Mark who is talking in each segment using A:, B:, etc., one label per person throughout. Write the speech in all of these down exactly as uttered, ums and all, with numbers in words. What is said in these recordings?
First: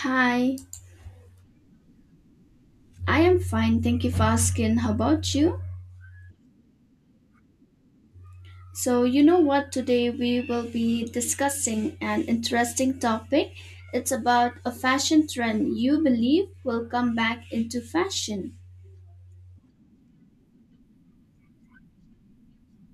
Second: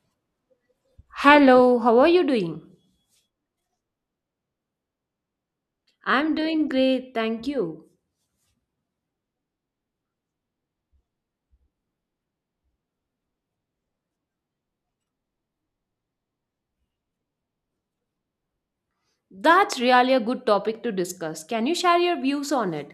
A: Hi,
B: Hello, how are you doing?
A: I am fine. Thank you for asking. How about you?
B: I'm doing great, thank you.
A: So, you know what? Today we will be discussing an interesting topic. It's about a fashion trend you believe will come back into fashion.
B: That's really a good topic to discuss. Can you share your views on it?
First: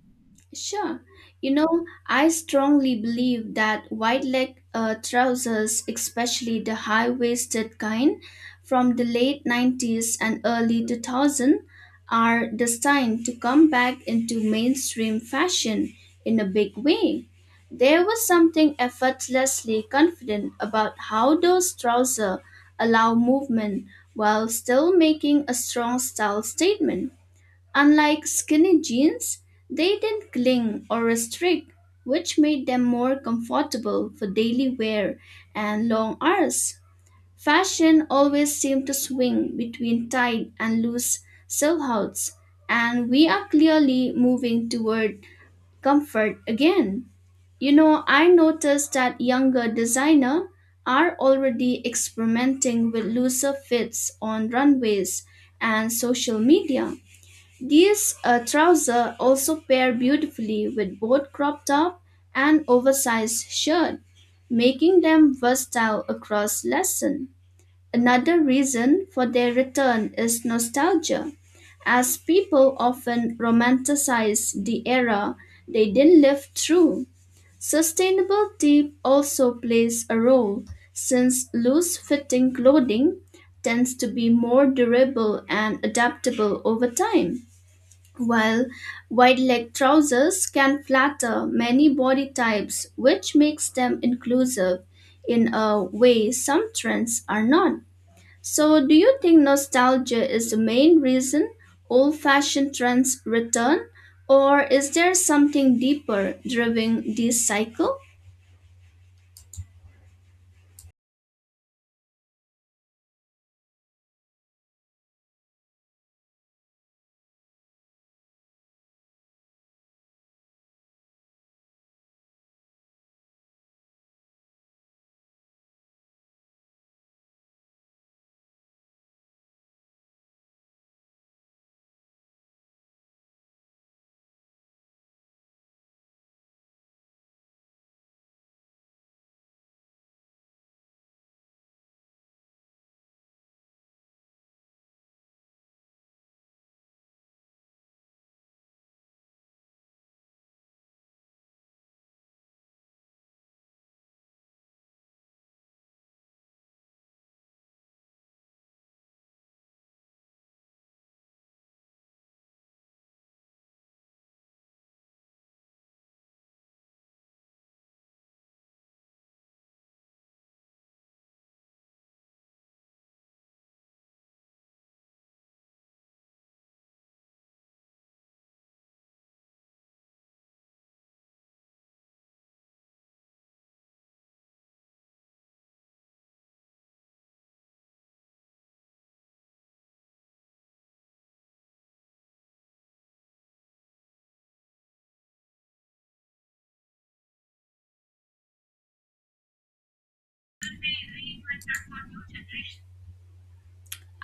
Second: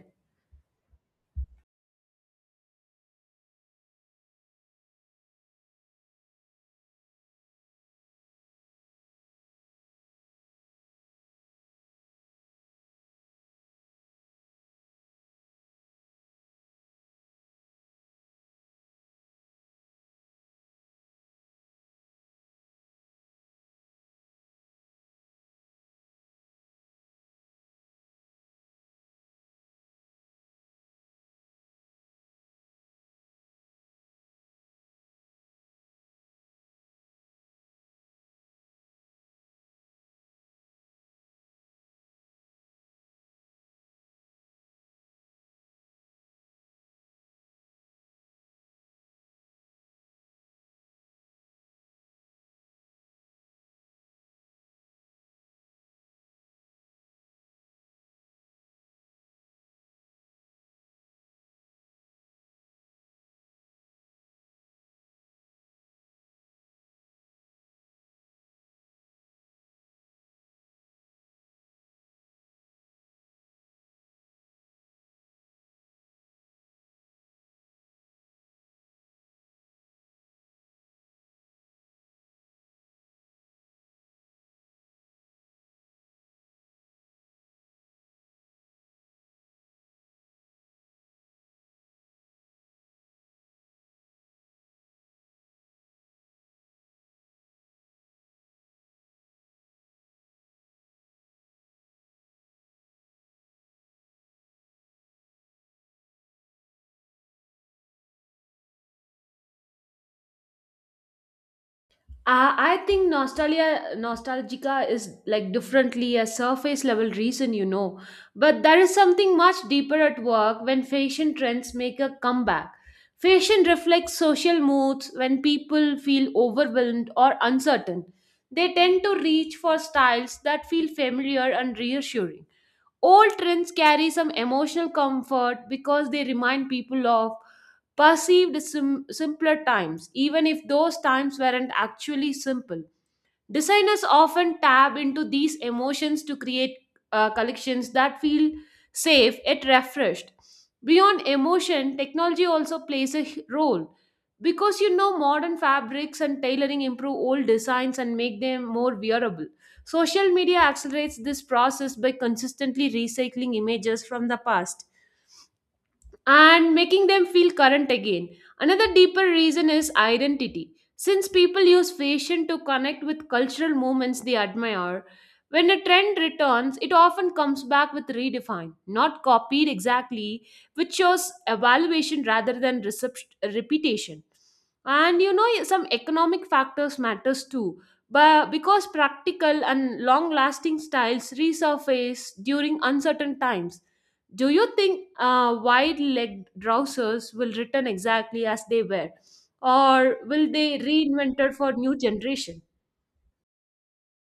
A: Sure. You know, I strongly believe that wide leg uh, trousers, especially the high waisted kind from the late nineties and early two thousand, are destined to come back into mainstream fashion in a big way. There was something effortlessly confident about how those trousers allow movement while still making a strong style statement. Unlike skinny jeans, they didn't cling or restrict, which made them more comfortable for daily wear and long hours. Fashion always seemed to swing between tight and loose silhouettes, and we are clearly moving toward comfort again. You know, I noticed that younger designers are already experimenting with looser fits on runways and social media. These uh, trousers also pair beautifully with both crop top and oversized shirt, making them versatile across lessons. Another reason for their return is nostalgia, as people often romanticize the era they didn't live through. Sustainability also plays a role since loose fitting clothing tends to be more durable and adaptable over time while wide leg trousers can flatter many body types, which makes them inclusive in a way some trends are not. So, do you think nostalgia is the main reason old fashioned trends return, or is there something deeper driving this cycle?
B: I, I think nostalgia nostalgica is like differently a surface level reason, you know. But there is something much deeper at work when fashion trends make a comeback. Fashion reflects social moods when people feel overwhelmed or uncertain. They tend to reach for styles that feel familiar and reassuring. Old trends carry some emotional comfort because they remind people of perceived sim- simpler times, even if those times weren't actually simple. Designers often tap into these emotions to create uh, collections that feel safe yet refreshed. Beyond emotion, technology also plays a h- role because you know modern fabrics and tailoring improve old designs and make them more wearable. Social media accelerates this process by consistently recycling images from the past and making them feel current again. Another deeper reason is identity. Since people use fashion to connect with cultural movements they admire, when a trend returns, it often comes back with redefined, not copied exactly, which shows evaluation rather than recep- repetition. And you know, some economic factors matters too, but because practical and long-lasting styles resurface during uncertain times. Do you think uh, wide legged trousers will return exactly as they were, or will they reinvented for new generation?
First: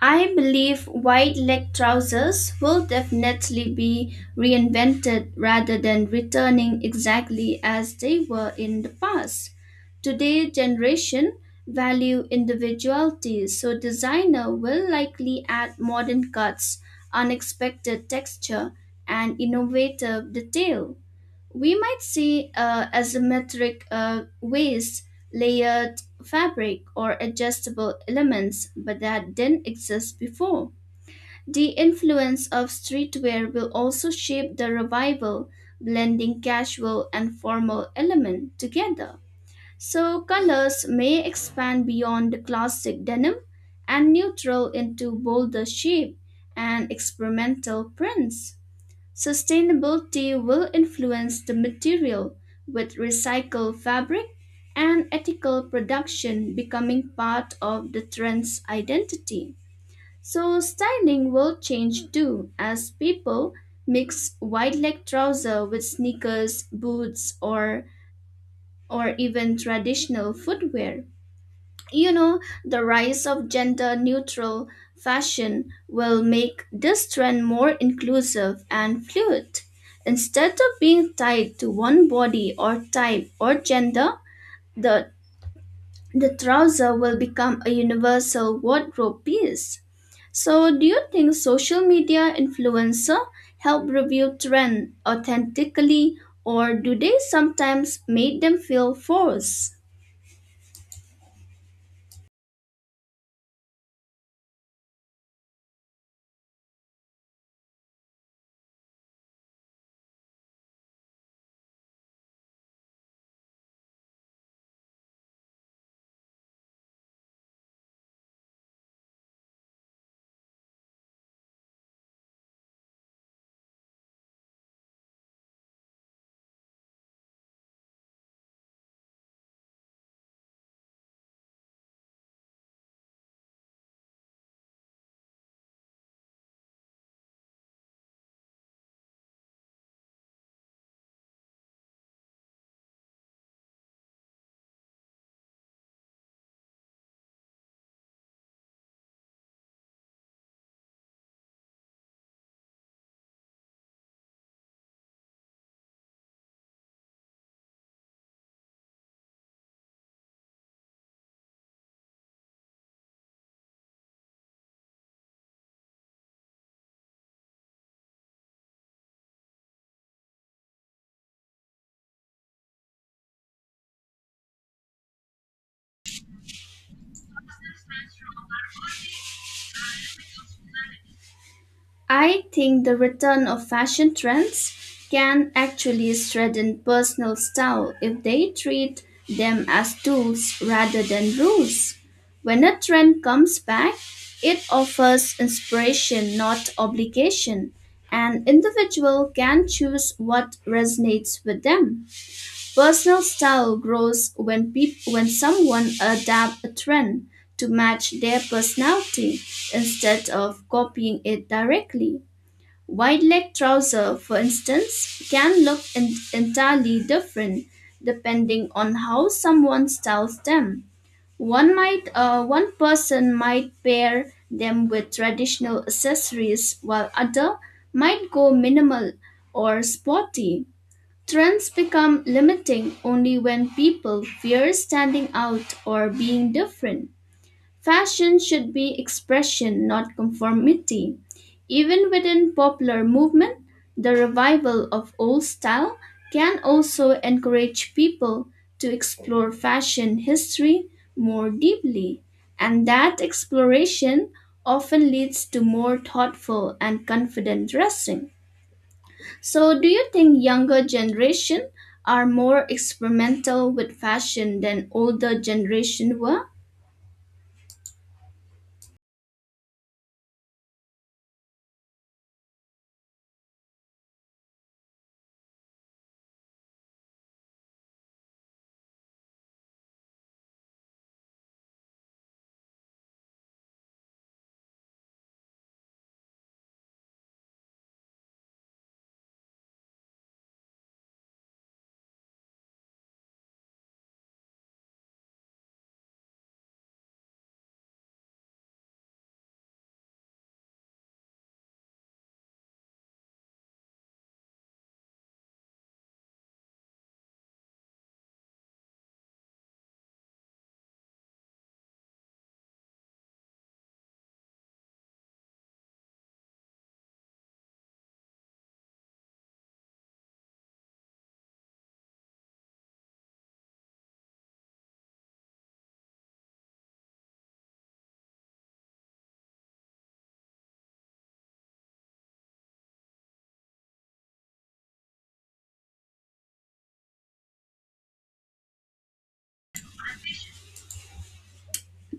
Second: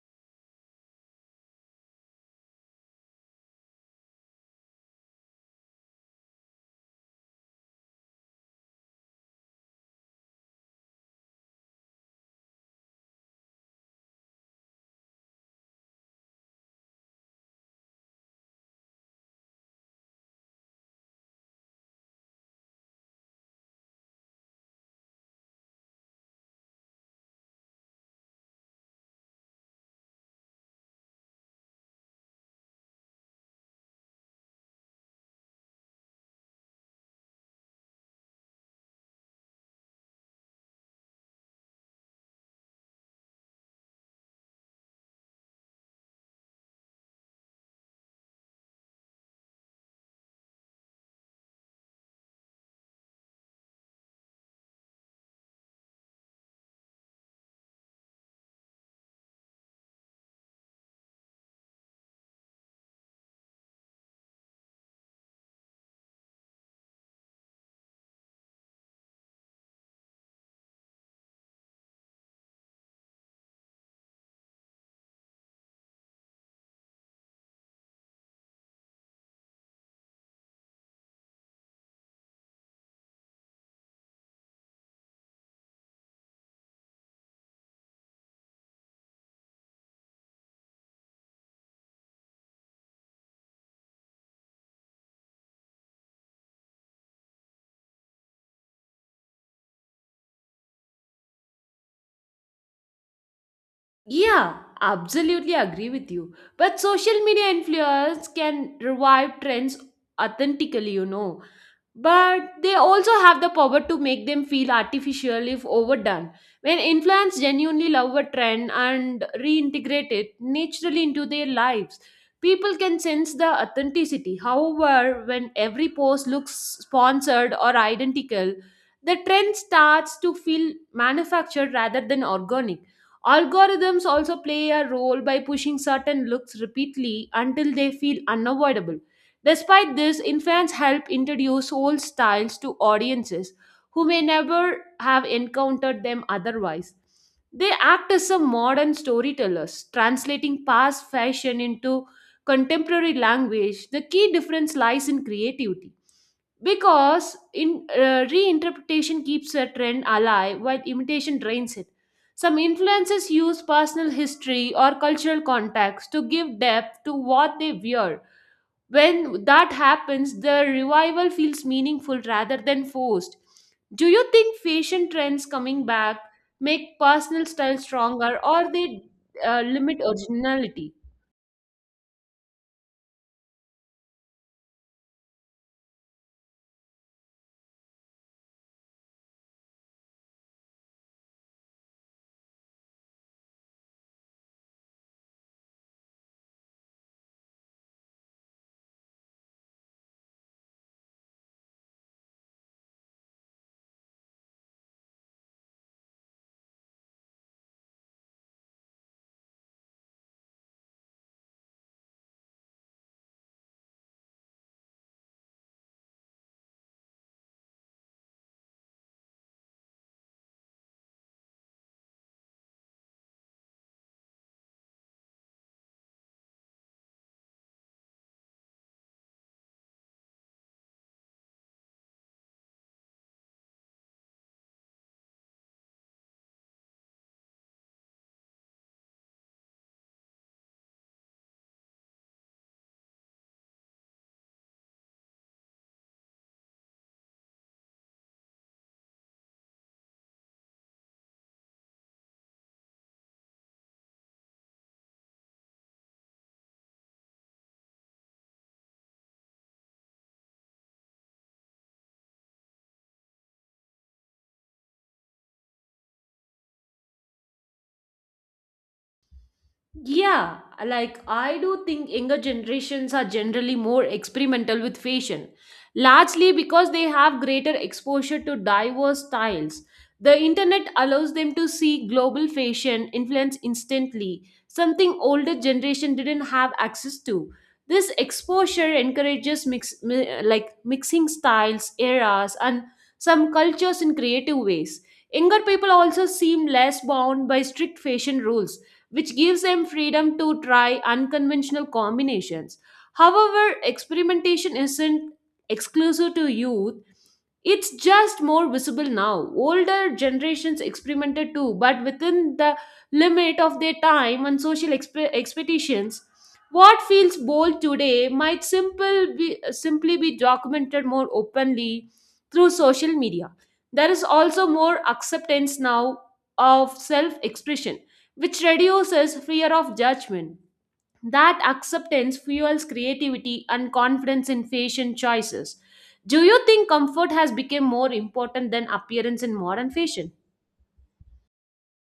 A: I believe wide leg trousers will definitely be reinvented rather than returning exactly as they were in the past. Today generation value individuality, so designer will likely add modern cuts, unexpected texture, and innovative detail. We might see uh, asymmetric uh, waist, layered fabric, or adjustable elements, but that didn't exist before. The influence of streetwear will also shape the revival, blending casual and formal elements together. So, colors may expand beyond the classic denim and neutral into bolder shape and experimental prints. Sustainability will influence the material with recycled fabric and ethical production becoming part of the trend's identity. So styling will change too as people mix wide leg trouser with sneakers, boots, or or even traditional footwear. You know, the rise of gender neutral fashion will make this trend more inclusive and fluid. Instead of being tied to one body or type or gender, the, the trouser will become a universal wardrobe piece. So, do you think social media influencer help review trend authentically or do they sometimes make them feel forced?
B: Yeah, absolutely agree with you. But social media influence can revive trends authentically, you know. But they also have the power to make them feel artificial if overdone. When influencers genuinely love a trend and reintegrate it naturally into their lives, people can sense the authenticity. However, when every post looks sponsored or identical, the trend starts to feel manufactured rather than organic. Algorithms also play a role by pushing certain looks repeatedly until they feel unavoidable. Despite this, infants help introduce old styles to audiences who may never have encountered them otherwise. They act as a modern storytellers, translating past fashion into contemporary language. The key difference lies in creativity because in uh, reinterpretation keeps a trend alive while imitation drains it. Some influences use personal history or cultural context to give depth to what they wear. When that happens the revival feels meaningful rather than forced. Do you think fashion trends coming back make personal style stronger or they uh, limit originality?
A: I think the return of fashion trends can actually strengthen personal style if they treat them as tools rather than rules. When a trend comes back, it offers inspiration, not obligation, and individual can choose what resonates with them. Personal style grows when peop- when someone adapts a trend to match their personality instead of copying it directly. Wide leg trouser, for instance, can look en- entirely different depending on how someone styles them. One might, uh, one person might pair them with traditional accessories, while other might go minimal or sporty. Trends become limiting only when people fear standing out or being different. Fashion should be expression, not conformity. Even within popular movement, the revival of old style can also encourage people to explore fashion history more deeply, and that exploration often leads to more thoughtful and confident dressing. So, do you think younger generation are more experimental with fashion than older generation were?
B: Yeah, like I do think younger generations are generally more experimental with fashion, largely because they have greater exposure to diverse styles. The internet allows them to see global fashion influence instantly, something older generation didn't have access to. This exposure encourages mix, mi- like mixing styles, eras, and some cultures in creative ways. Younger people also seem less bound by strict fashion rules which gives them freedom to try unconventional combinations. However, experimentation isn't exclusive to youth, it's just more visible now. Older generations experimented too, but within the limit of their time and social expe- expectations. What feels bold today might simple be, simply be documented more openly through social media. There is also more acceptance now of self expression, which reduces fear of judgment. That acceptance fuels creativity and confidence in fashion choices. Do you think comfort has become more important than appearance in modern fashion?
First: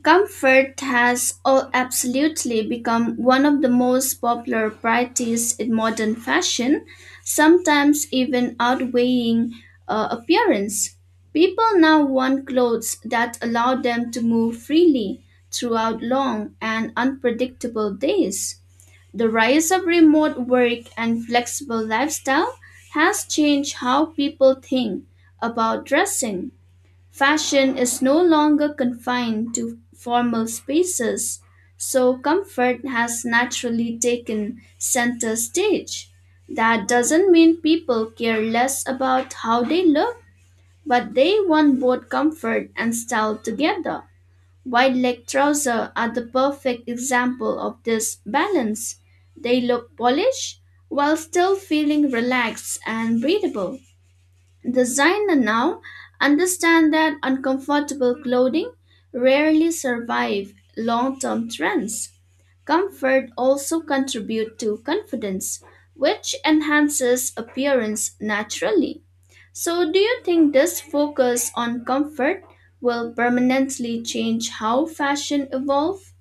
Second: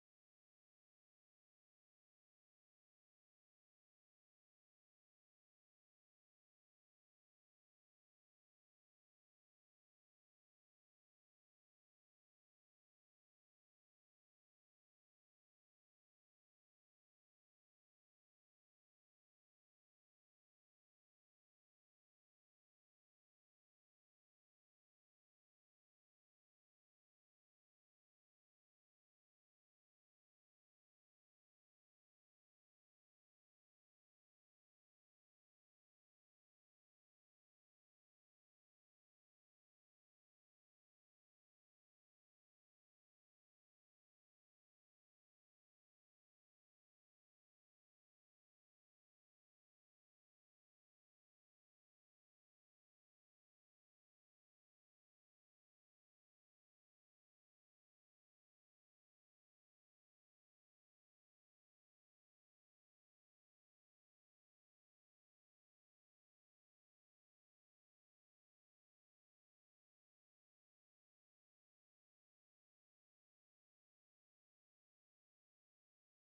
A: Comfort has all absolutely become one of the most popular priorities in modern fashion, sometimes even outweighing uh, appearance. People now want clothes that allow them to move freely throughout long and unpredictable days. The rise of remote work and flexible lifestyle has changed how people think about dressing. Fashion is no longer confined to formal spaces, so comfort has naturally taken center stage. That doesn't mean people care less about how they look, but they want both comfort and style together. Wide leg trousers are the perfect example of this balance. They look polished while still feeling relaxed and breathable. Designer now understand that uncomfortable clothing rarely survive long-term trends. Comfort also contribute to confidence, which enhances appearance naturally. So do you think this focus on comfort will permanently change how fashion evolve?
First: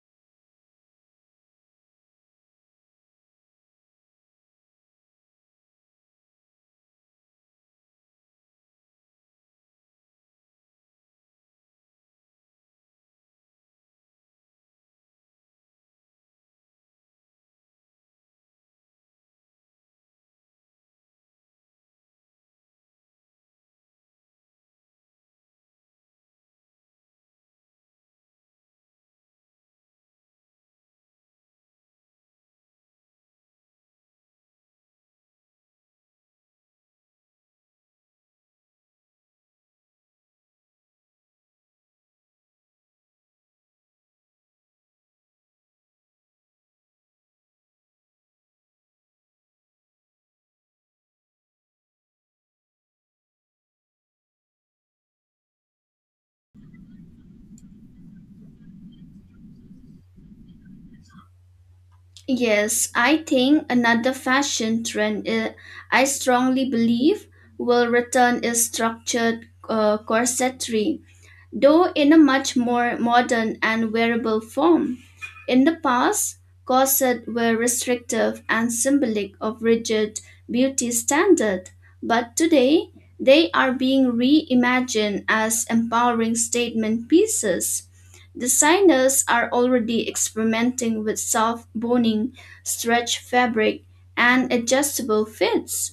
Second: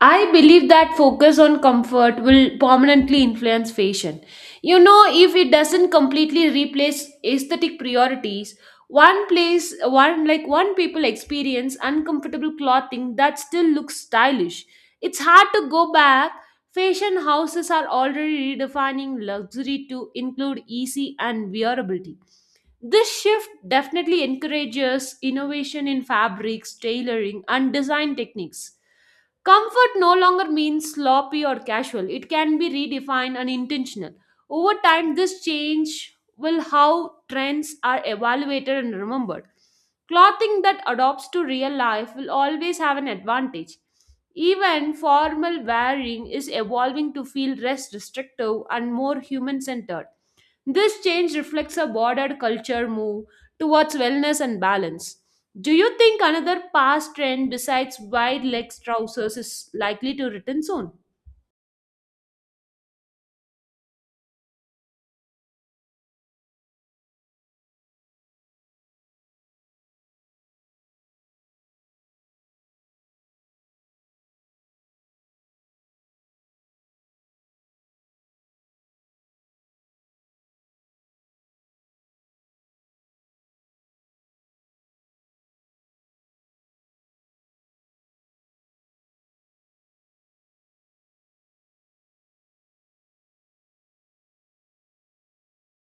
B: I believe that focus on comfort will permanently influence fashion. You know, if it doesn't completely replace aesthetic priorities, one place, one like one people experience uncomfortable clothing that still looks stylish. It's hard to go back. Fashion houses are already redefining luxury to include easy and wearability. This shift definitely encourages innovation in fabrics, tailoring, and design techniques. Comfort no longer means sloppy or casual. It can be redefined and intentional. Over time, this change will how trends are evaluated and remembered. Clothing that adopts to real life will always have an advantage. Even formal wearing is evolving to feel less restrictive and more human centered. This change reflects a broader culture move towards wellness and balance. Do you think another past trend besides wide leg trousers is likely to return soon?
A: Yes, I think another fashion trend I I strongly believe will return is structured uh, corsetry, though in a much more modern and wearable form. In the past, corsets were restrictive and symbolic of rigid beauty standard, but today they are being reimagined as empowering statement pieces. Designers are already experimenting with soft boning, stretch fabric, and adjustable fits.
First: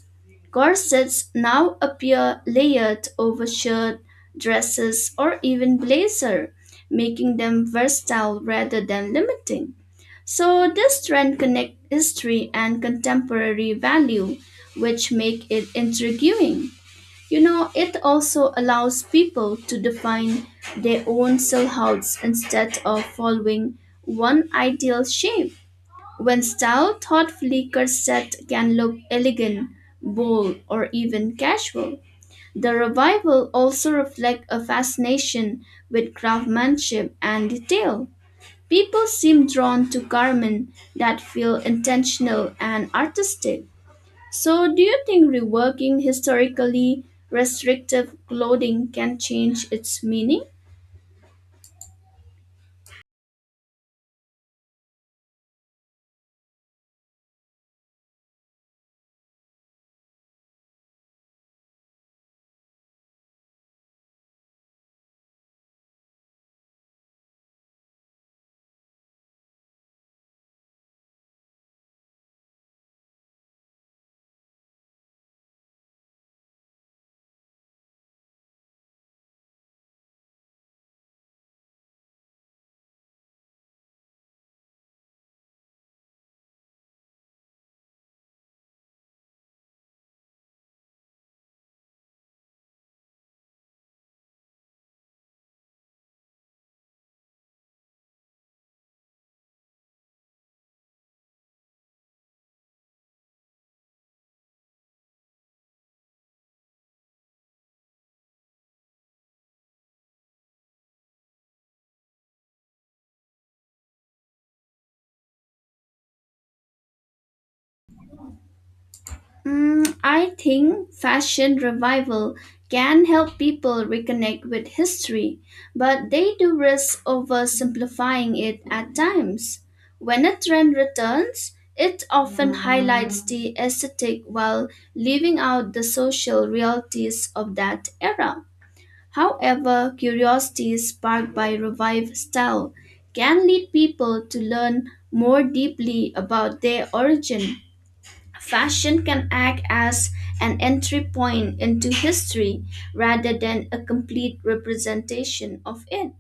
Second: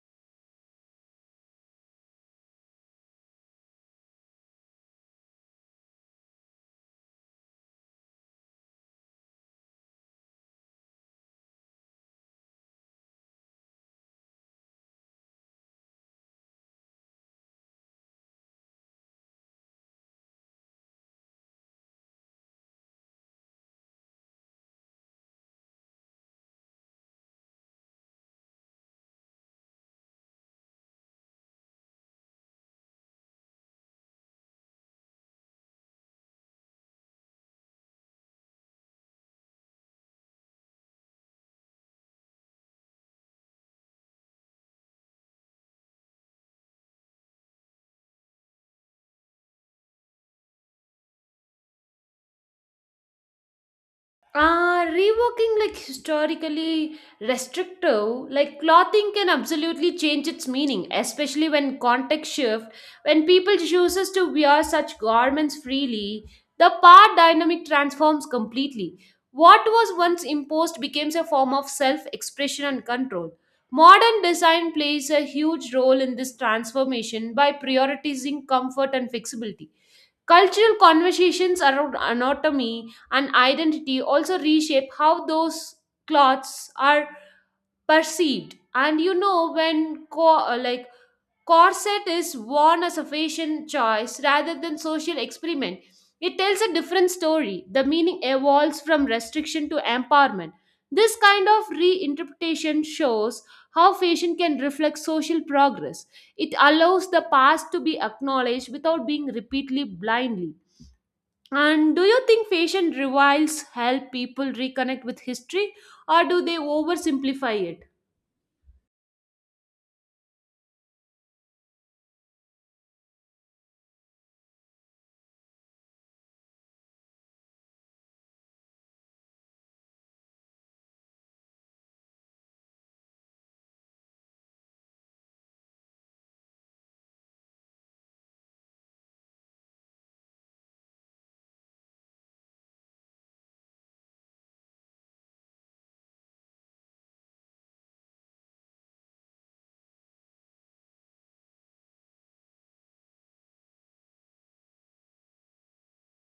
A: Corsets now appear layered over shirt dresses, or even blazer, making them versatile rather than limiting. So this trend connects history and contemporary value, which make it intriguing. You know, it also allows people to define their own silhouettes instead of following one ideal shape. When styled thoughtfully, corset can look elegant, bold, or even casual. The revival also reflects a fascination with craftsmanship and detail. People seem drawn to garments that feel intentional and artistic. So, do you think reworking historically restrictive clothing can change its meaning?
B: Uh, reworking like historically restrictive, like clothing can absolutely change its meaning, especially when context shift, when people chooses to wear such garments freely, the power dynamic transforms completely. What was once imposed becomes a form of self-expression and control. Modern design plays a huge role in this transformation by prioritizing comfort and flexibility. Cultural conversations around anatomy and identity also reshape how those cloths are perceived. And you know, when co- uh, like corset is worn as a fashion choice rather than social experiment, it tells a different story. The meaning evolves from restriction to empowerment. This kind of reinterpretation shows how fashion can reflect social progress. It allows the past to be acknowledged without being repeatedly blindly. And do you think fashion revives help people reconnect with history or do they oversimplify it?
A: Mm, I think fashion revival can help people reconnect with history, but they do risk oversimplifying it at times. When a trend returns, it often highlights the aesthetic while leaving out the social realities of that era. However, curiosity sparked by revived style can lead people to learn more deeply about their origin. Fashion can act as an entry point into history rather than a complete representation of it.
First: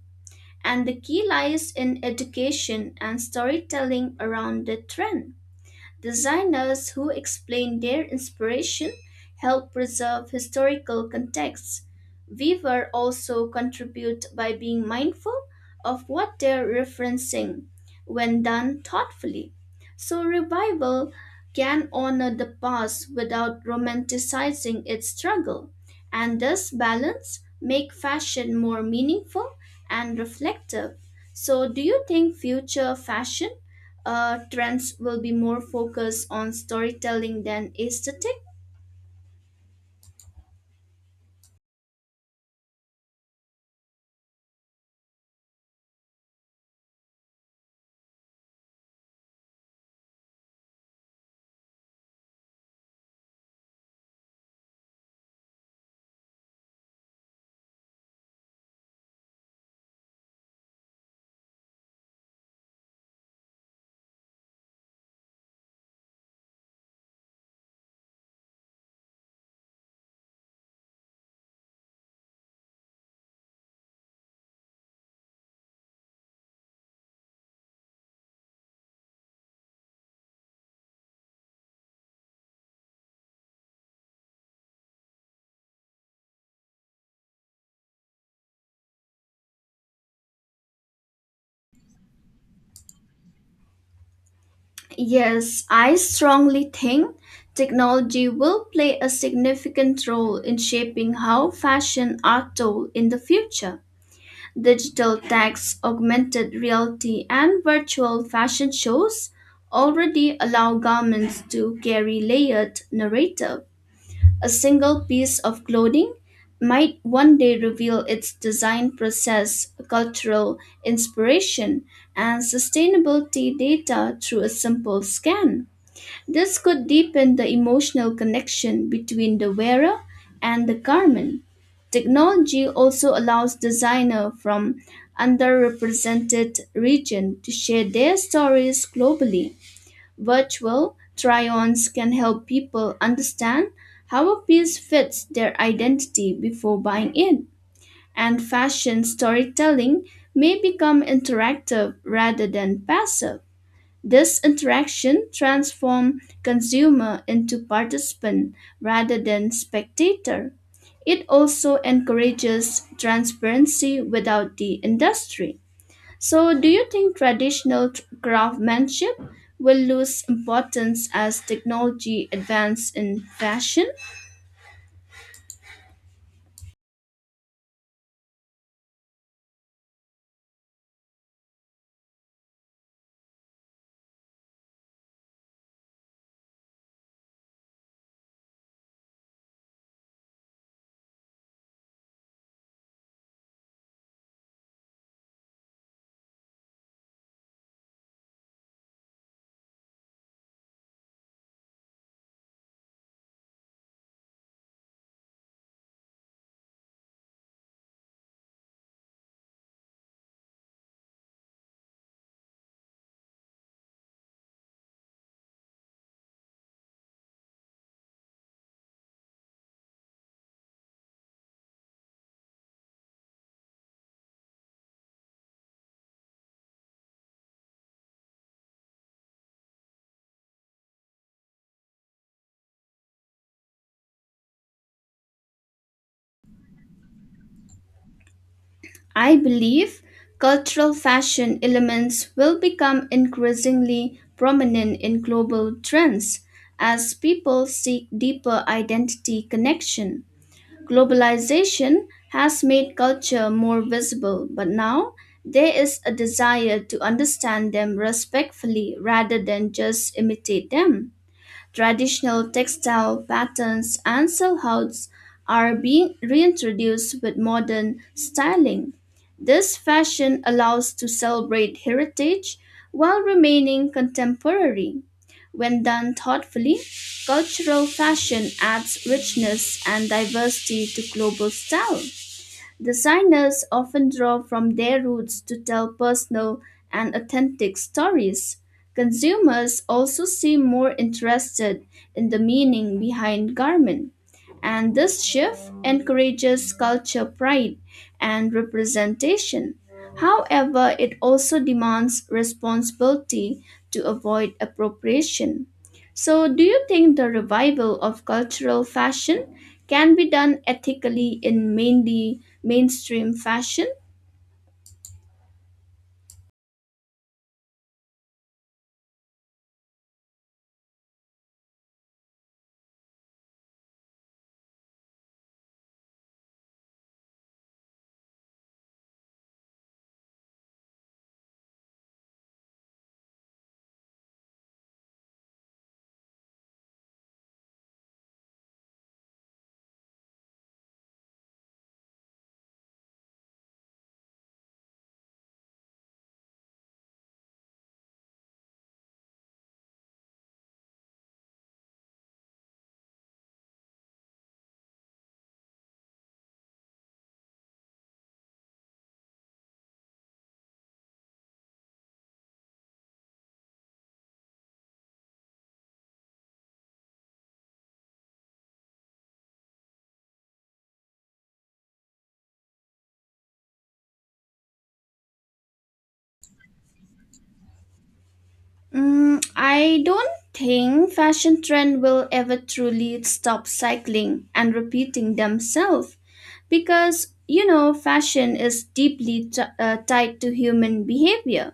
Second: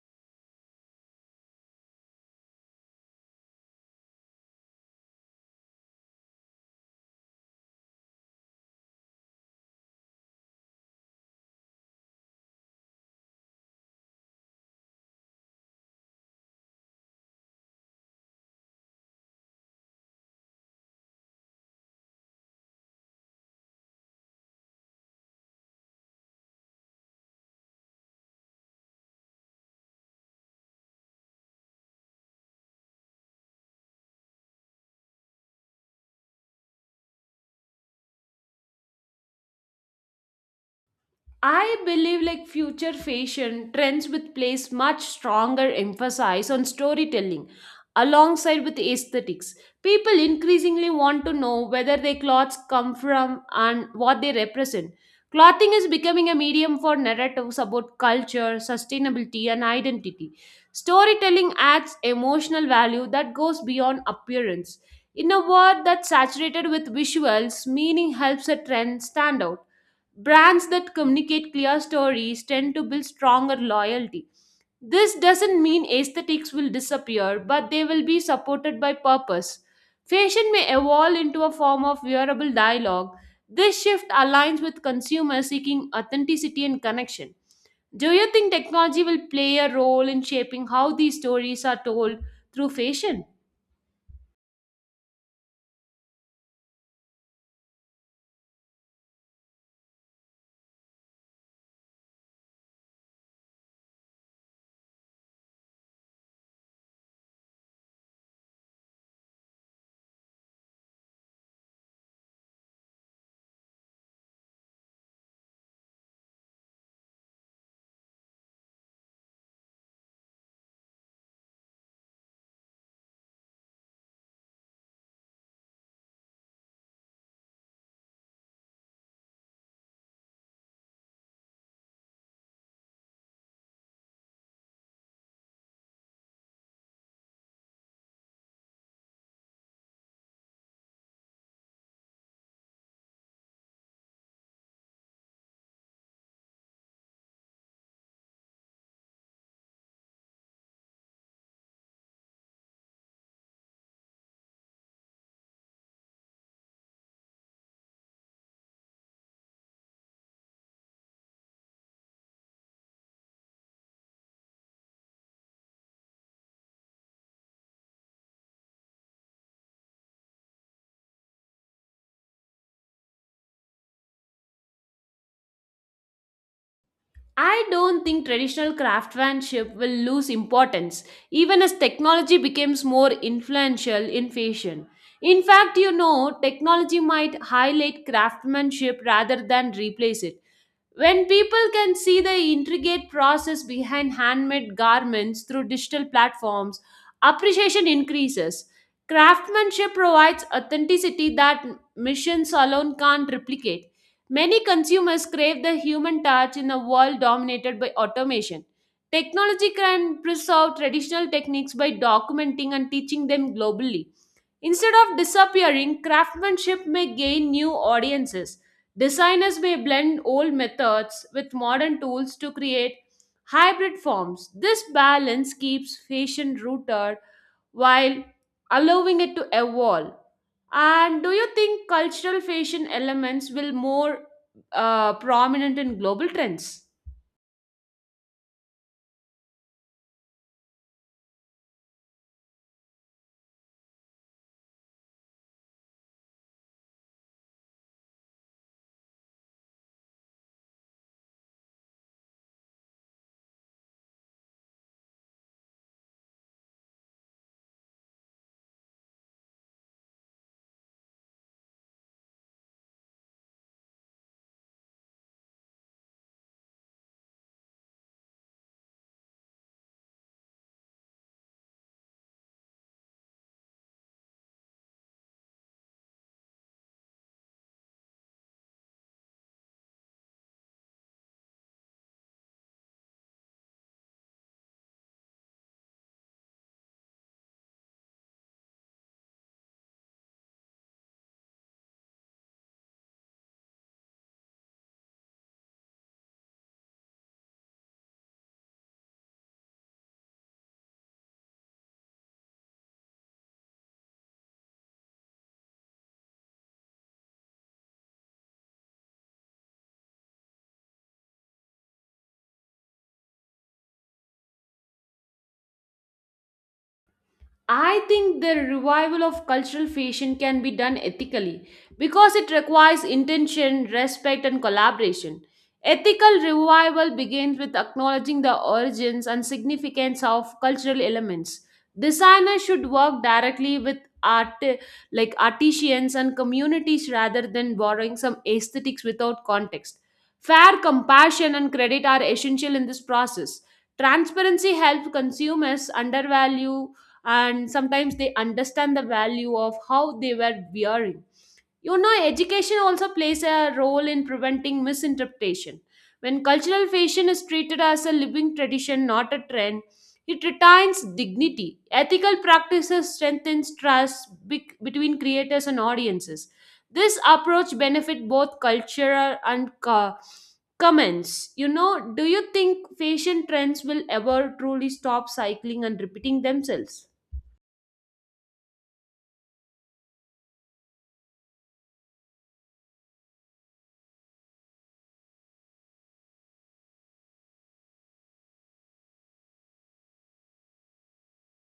A: And the key lies in education and storytelling around the trend. Designers who explain their inspiration help preserve historical contexts. Weaver also contribute by being mindful of what they're referencing when done thoughtfully. So revival can honor the past without romanticizing its struggle, and this balance make fashion more meaningful and reflective. So do you think future fashion uh, trends will be more focused on storytelling than aesthetic?
B: I believe like future fashion trends would place much stronger emphasis on storytelling alongside with aesthetics. People increasingly want to know whether their clothes come from and what they represent. Clothing is becoming a medium for narratives about culture, sustainability, and identity. Storytelling adds emotional value that goes beyond appearance. In a world that's saturated with visuals, meaning helps a trend stand out. Brands that communicate clear stories tend to build stronger loyalty. This doesn't mean aesthetics will disappear, but they will be supported by purpose. Fashion may evolve into a form of wearable dialogue. This shift aligns with consumers seeking authenticity and connection. Do you think technology will play a role in shaping how these stories are told through fashion?
A: Yes, I strongly think technology will play a significant role in shaping how fashion are told in the future. Digital tags, augmented reality, and virtual fashion shows already allow garments to carry layered narrative. A single piece of clothing might one day reveal its design process, cultural inspiration, and sustainability data through a simple scan. This could deepen the emotional connection between the wearer and the garment. Technology also allows designers from underrepresented regions to share their stories globally. Virtual try ons can help people understand how a piece fits their identity before buying it, and fashion storytelling may become interactive rather than passive. This interaction transforms consumer into participant rather than spectator. It also encourages transparency without the industry. So, do you think traditional t- craftsmanship will lose importance as technology advances in fashion?
B: I don't think traditional craftsmanship will lose importance, even as technology becomes more influential in fashion. In fact, you know, technology might highlight craftsmanship rather than replace it. When people can see the intricate process behind handmade garments through digital platforms, appreciation increases. Craftsmanship provides authenticity that machines alone can't replicate. Many consumers crave the human touch in a world dominated by automation. Technology can preserve traditional techniques by documenting and teaching them globally. Instead of disappearing, craftsmanship may gain new audiences. Designers may blend old methods with modern tools to create hybrid forms. This balance keeps fashion rooted while allowing it to evolve. And do you think cultural fashion elements will more uh, prominent in global trends?
A: I believe cultural fashion elements will become increasingly prominent in global trends as people seek deeper identity connection. Globalization has made culture more visible, but now there is a desire to understand them respectfully rather than just imitate them. Traditional textile patterns and silhouettes are being reintroduced with modern styling. This fashion allows to celebrate heritage while remaining contemporary. When done thoughtfully, cultural fashion adds richness and diversity to global style. Designers often draw from their roots to tell personal and authentic stories. Consumers also seem more interested in the meaning behind garment, and this shift encourages culture pride and representation. However, it also demands responsibility to avoid appropriation. So, do you think the revival of cultural fashion can be done ethically in mainly mainstream fashion?
B: I think the revival of cultural fashion can be done ethically because it requires intention, respect, and collaboration. Ethical revival begins with acknowledging the origins and significance of cultural elements. Designers should work directly with art like artisans and communities rather than borrowing some aesthetics without context. Fair compassion and credit are essential in this process. Transparency helps consumers undervalue and sometimes they understand the value of how they were wearing. You know education also plays a role in preventing misinterpretation when cultural fashion is treated as a living tradition not a trend, it retains dignity. Ethical practices strengthens trust bec- between creators and audiences. This approach benefit both cultural and co- comments, you know. Do you think fashion trends will ever truly stop cycling and repeating themselves?
A: Mm, I don't think fashion trend will ever truly stop cycling and repeating themselves because, you know, fashion is deeply t- uh, tied to human behavior.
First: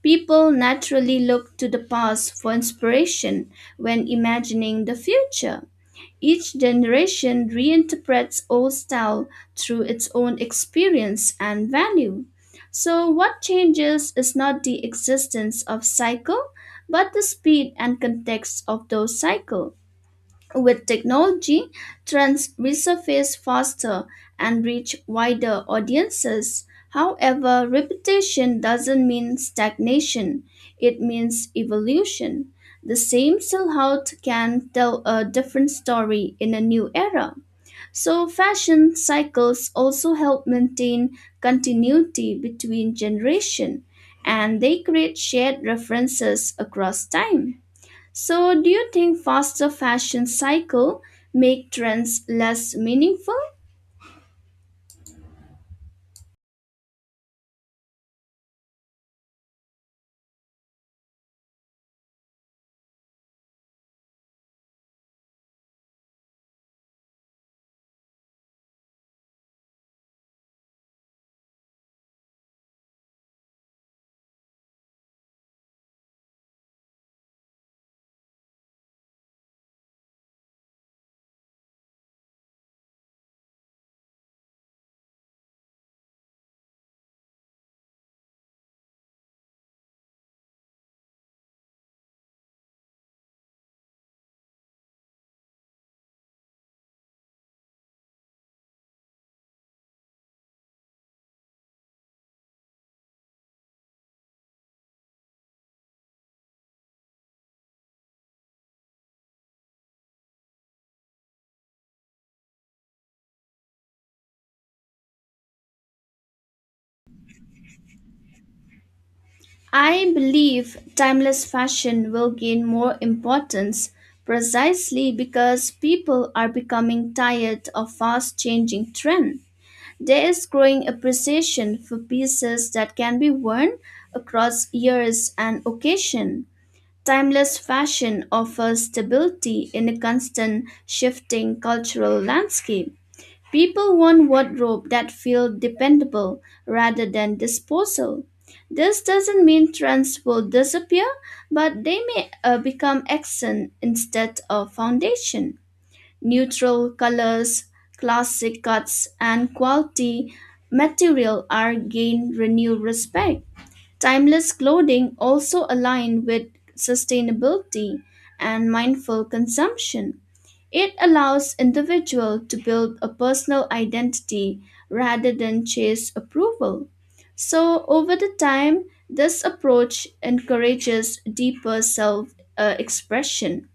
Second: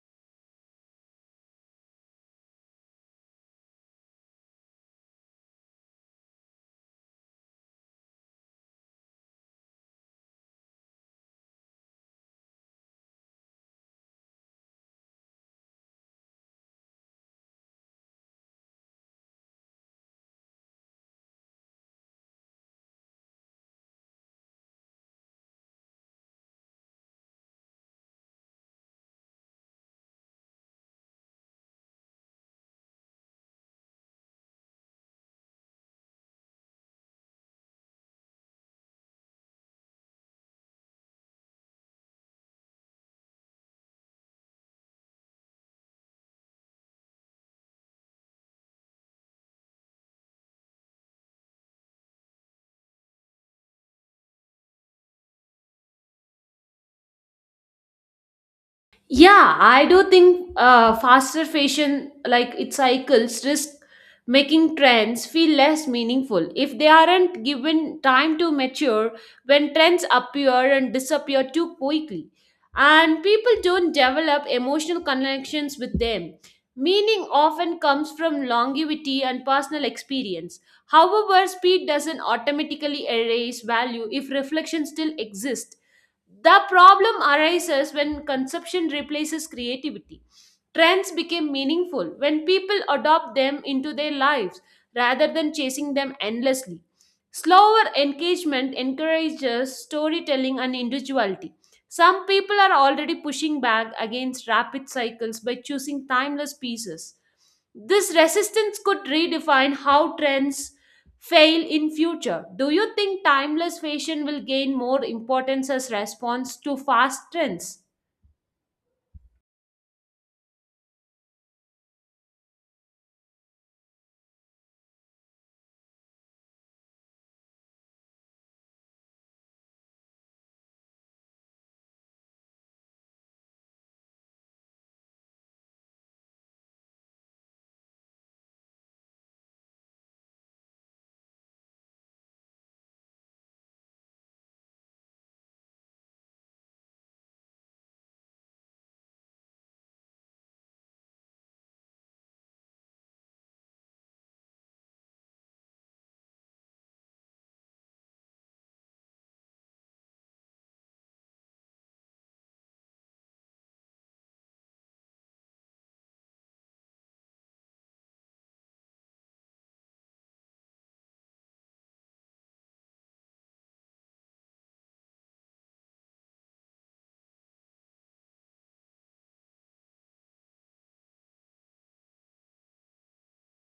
A: People naturally look to the past for inspiration when imagining the future. Each generation reinterprets old style through its own experience and value. So, what changes is not the existence of cycle, but the speed and context of those cycle. With technology, trends resurface faster and reach wider audiences. However, repetition doesn't mean stagnation, it means evolution. The same silhouette can tell a different story in a new era. So, fashion cycles also help maintain continuity between generations, and they create shared references across time. So, do you think faster fashion cycle make trends less meaningful?
B: Yeah, I do think uh, faster fashion, like its cycles, risk making trends feel less meaningful if they aren't given time to mature when trends appear and disappear too quickly. And people don't develop emotional connections with them. Meaning often comes from longevity and personal experience. However, speed doesn't automatically erase value if reflection still exists. The problem arises when consumption replaces creativity. Trends become meaningful when people adopt them into their lives rather than chasing them endlessly. Slower engagement encourages storytelling and individuality. Some people are already pushing back against rapid cycles by choosing timeless pieces. This resistance could redefine how trends fail in future. Do you think timeless fashion will gain more importance as response to fast trends?
A: I believe timeless fashion will gain more importance precisely because people are becoming tired of fast changing trend. There is growing appreciation for pieces that can be worn across years and occasion. Timeless fashion offers stability in a constant shifting cultural landscape. People want wardrobe that feel dependable rather than disposal. This doesn't mean trends will disappear, but they may uh, become accent instead of foundation. Neutral colors, classic cuts, and quality material are gain renewed respect. Timeless clothing also aligned with sustainability and mindful consumption. It allows individual to build a personal identity rather than chase approval. So over the time, this approach encourages deeper self uh, expression.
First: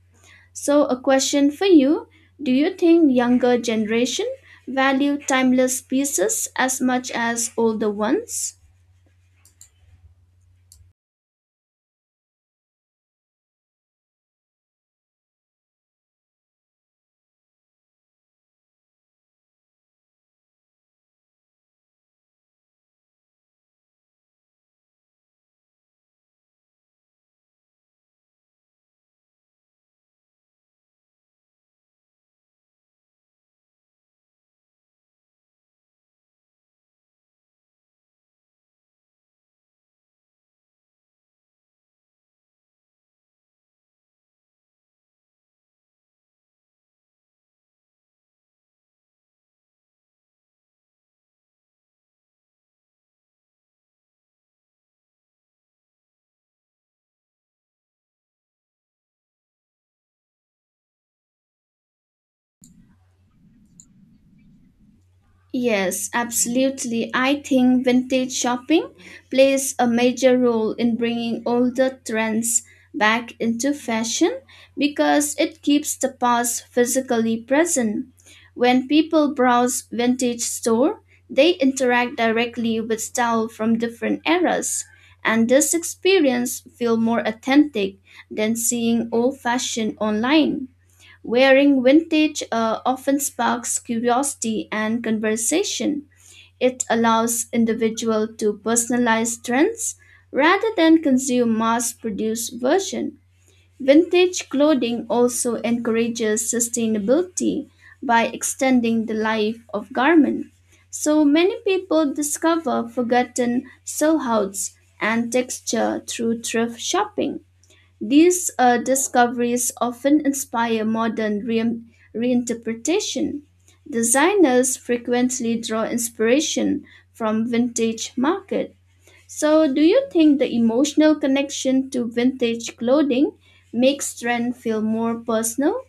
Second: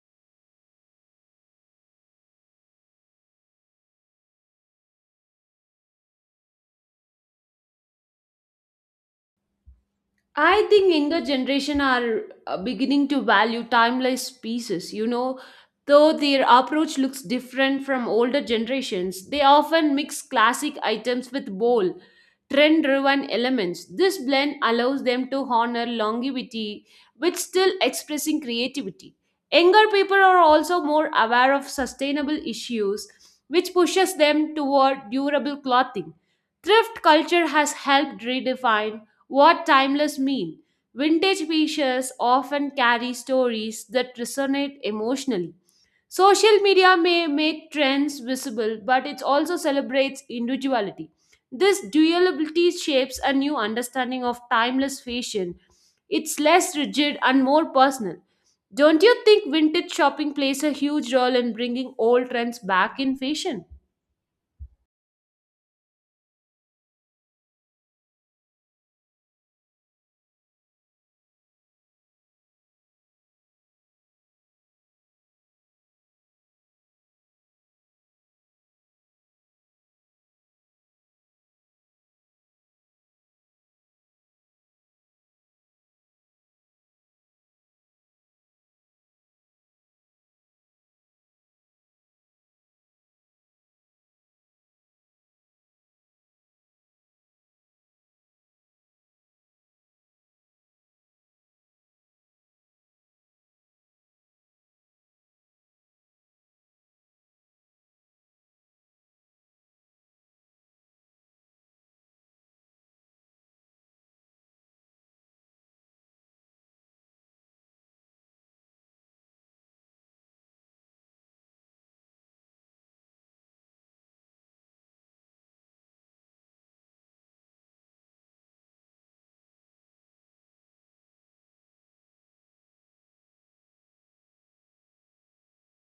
A: So a question for you, do you think younger generation value timeless pieces as much as older ones?
B: I think younger generation are uh, beginning to value timeless pieces. You know, though their approach looks different from older generations, they often mix classic items with bold, trend-driven elements. This blend allows them to honor longevity while still expressing creativity. Younger people are also more aware of sustainable issues, which pushes them toward durable clothing. Thrift culture has helped redefine what timeless mean? Vintage pieces often carry stories that resonate emotionally. Social media may make trends visible, but it also celebrates individuality. This duality shapes a new understanding of timeless fashion. It's less rigid and more personal. Don't you think vintage shopping plays a huge role in bringing old trends back in fashion?
A: Yes, absolutely. I think vintage shopping plays a major role in bringing older trends back into fashion because it keeps the past physically present. When people browse vintage store, they interact directly with style from different eras, and this experience feel more authentic than seeing old fashion online. Wearing vintage uh, often sparks curiosity and conversation. It allows individual to personalize trends rather than consume mass-produced version. Vintage clothing also encourages sustainability by extending the life of garment. So many people discover forgotten silhouettes and texture through thrift shopping. These uh, discoveries often inspire modern re- reinterpretation. Designers frequently draw inspiration from vintage market. So, do you think the emotional connection to vintage clothing makes trend feel more personal?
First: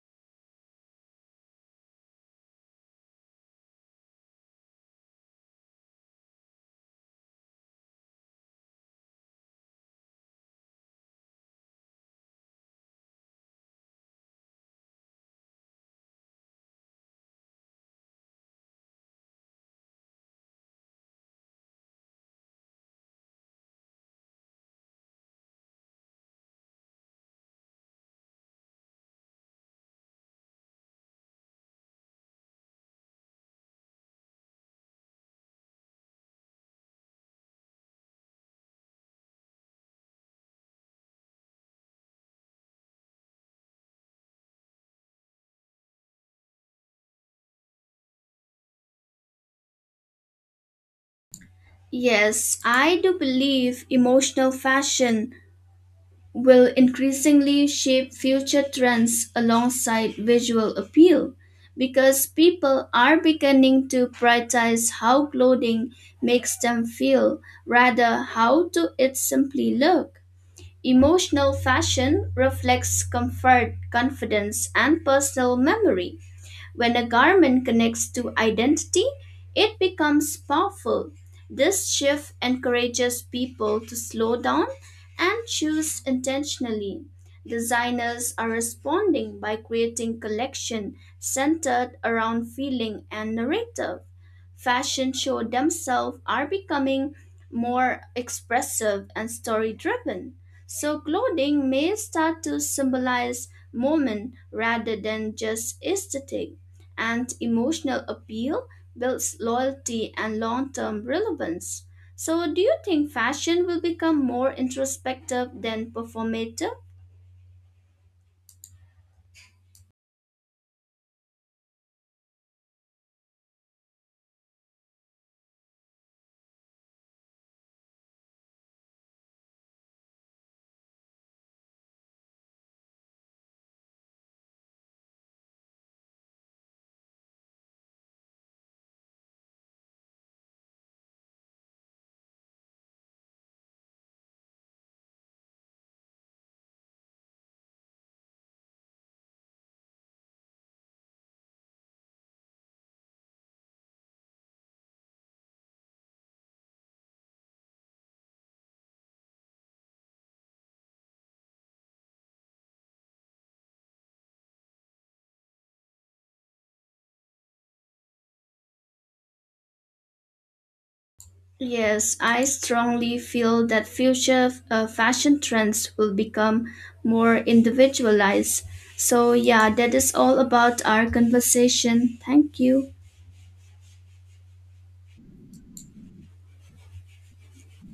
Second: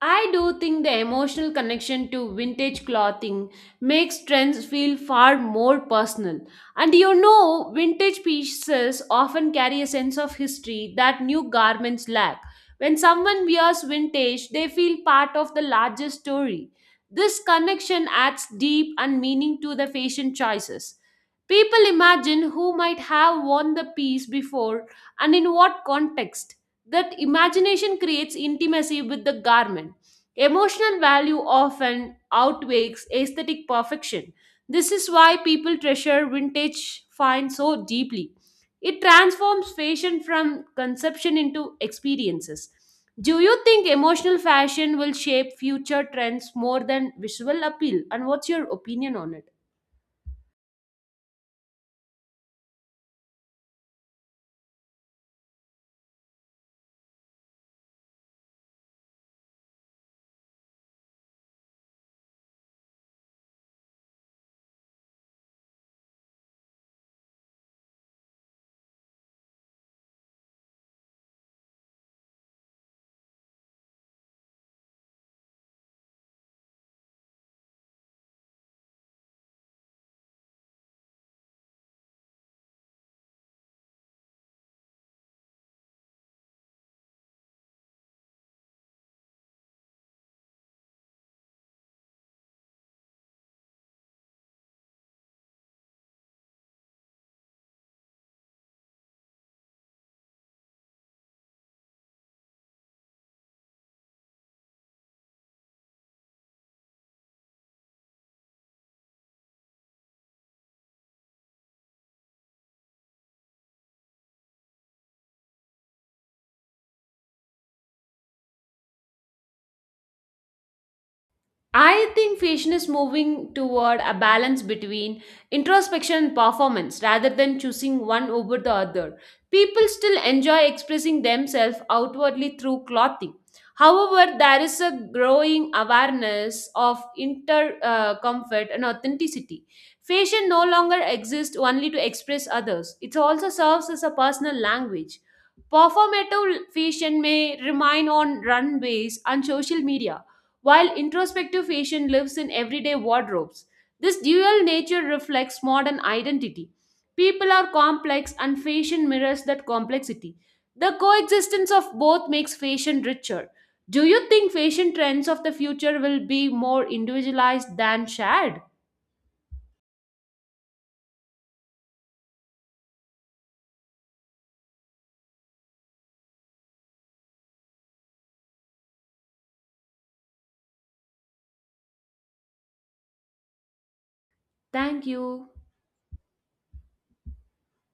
B: I do think the emotional connection to vintage clothing makes trends feel far more personal. And you know, vintage pieces often carry a sense of history that new garments lack. When someone wears vintage, they feel part of the larger story. This connection adds deep and meaning to the fashion choices. People imagine who might have worn the piece before and in what context. That imagination creates intimacy with the garment. Emotional value often outweighs aesthetic perfection. This is why people treasure vintage finds so deeply. It transforms fashion from conception into experiences. Do you think emotional fashion will shape future trends more than visual appeal? And what's your opinion on it?
A: Yes, I do believe emotional fashion will increasingly shape future trends alongside visual appeal, because people are beginning to prioritize how clothing makes them feel rather how do it simply look. Emotional fashion reflects comfort, confidence, and personal memory. When a garment connects to identity, it becomes powerful. This shift encourages people to slow down and choose intentionally. Designers are responding by creating collection centered around feeling and narrative. Fashion shows themselves are becoming more expressive and story driven. So clothing may start to symbolize moment rather than just aesthetic, and emotional appeal builds loyalty and long term relevance. So, do you think fashion will become more introspective than performative?
B: I think fashion is moving toward a balance between introspection and performance rather than choosing one over the other. People still enjoy expressing themselves outwardly through clothing. However, there is a growing awareness of inter uh, comfort and authenticity. Fashion no longer exists only to express others, it also serves as a personal language. Performative fashion may remain on runways and social media while introspective fashion lives in everyday wardrobes. This dual nature reflects modern identity. People are complex, and fashion mirrors that complexity. The coexistence of both makes fashion richer. Do you think fashion trends of the future will be more individualized than shared?
A: Yes, I strongly feel that future uh, fashion trends will become more individualized. So, yeah, that is all about our conversation. Thank you.
B: Thank you.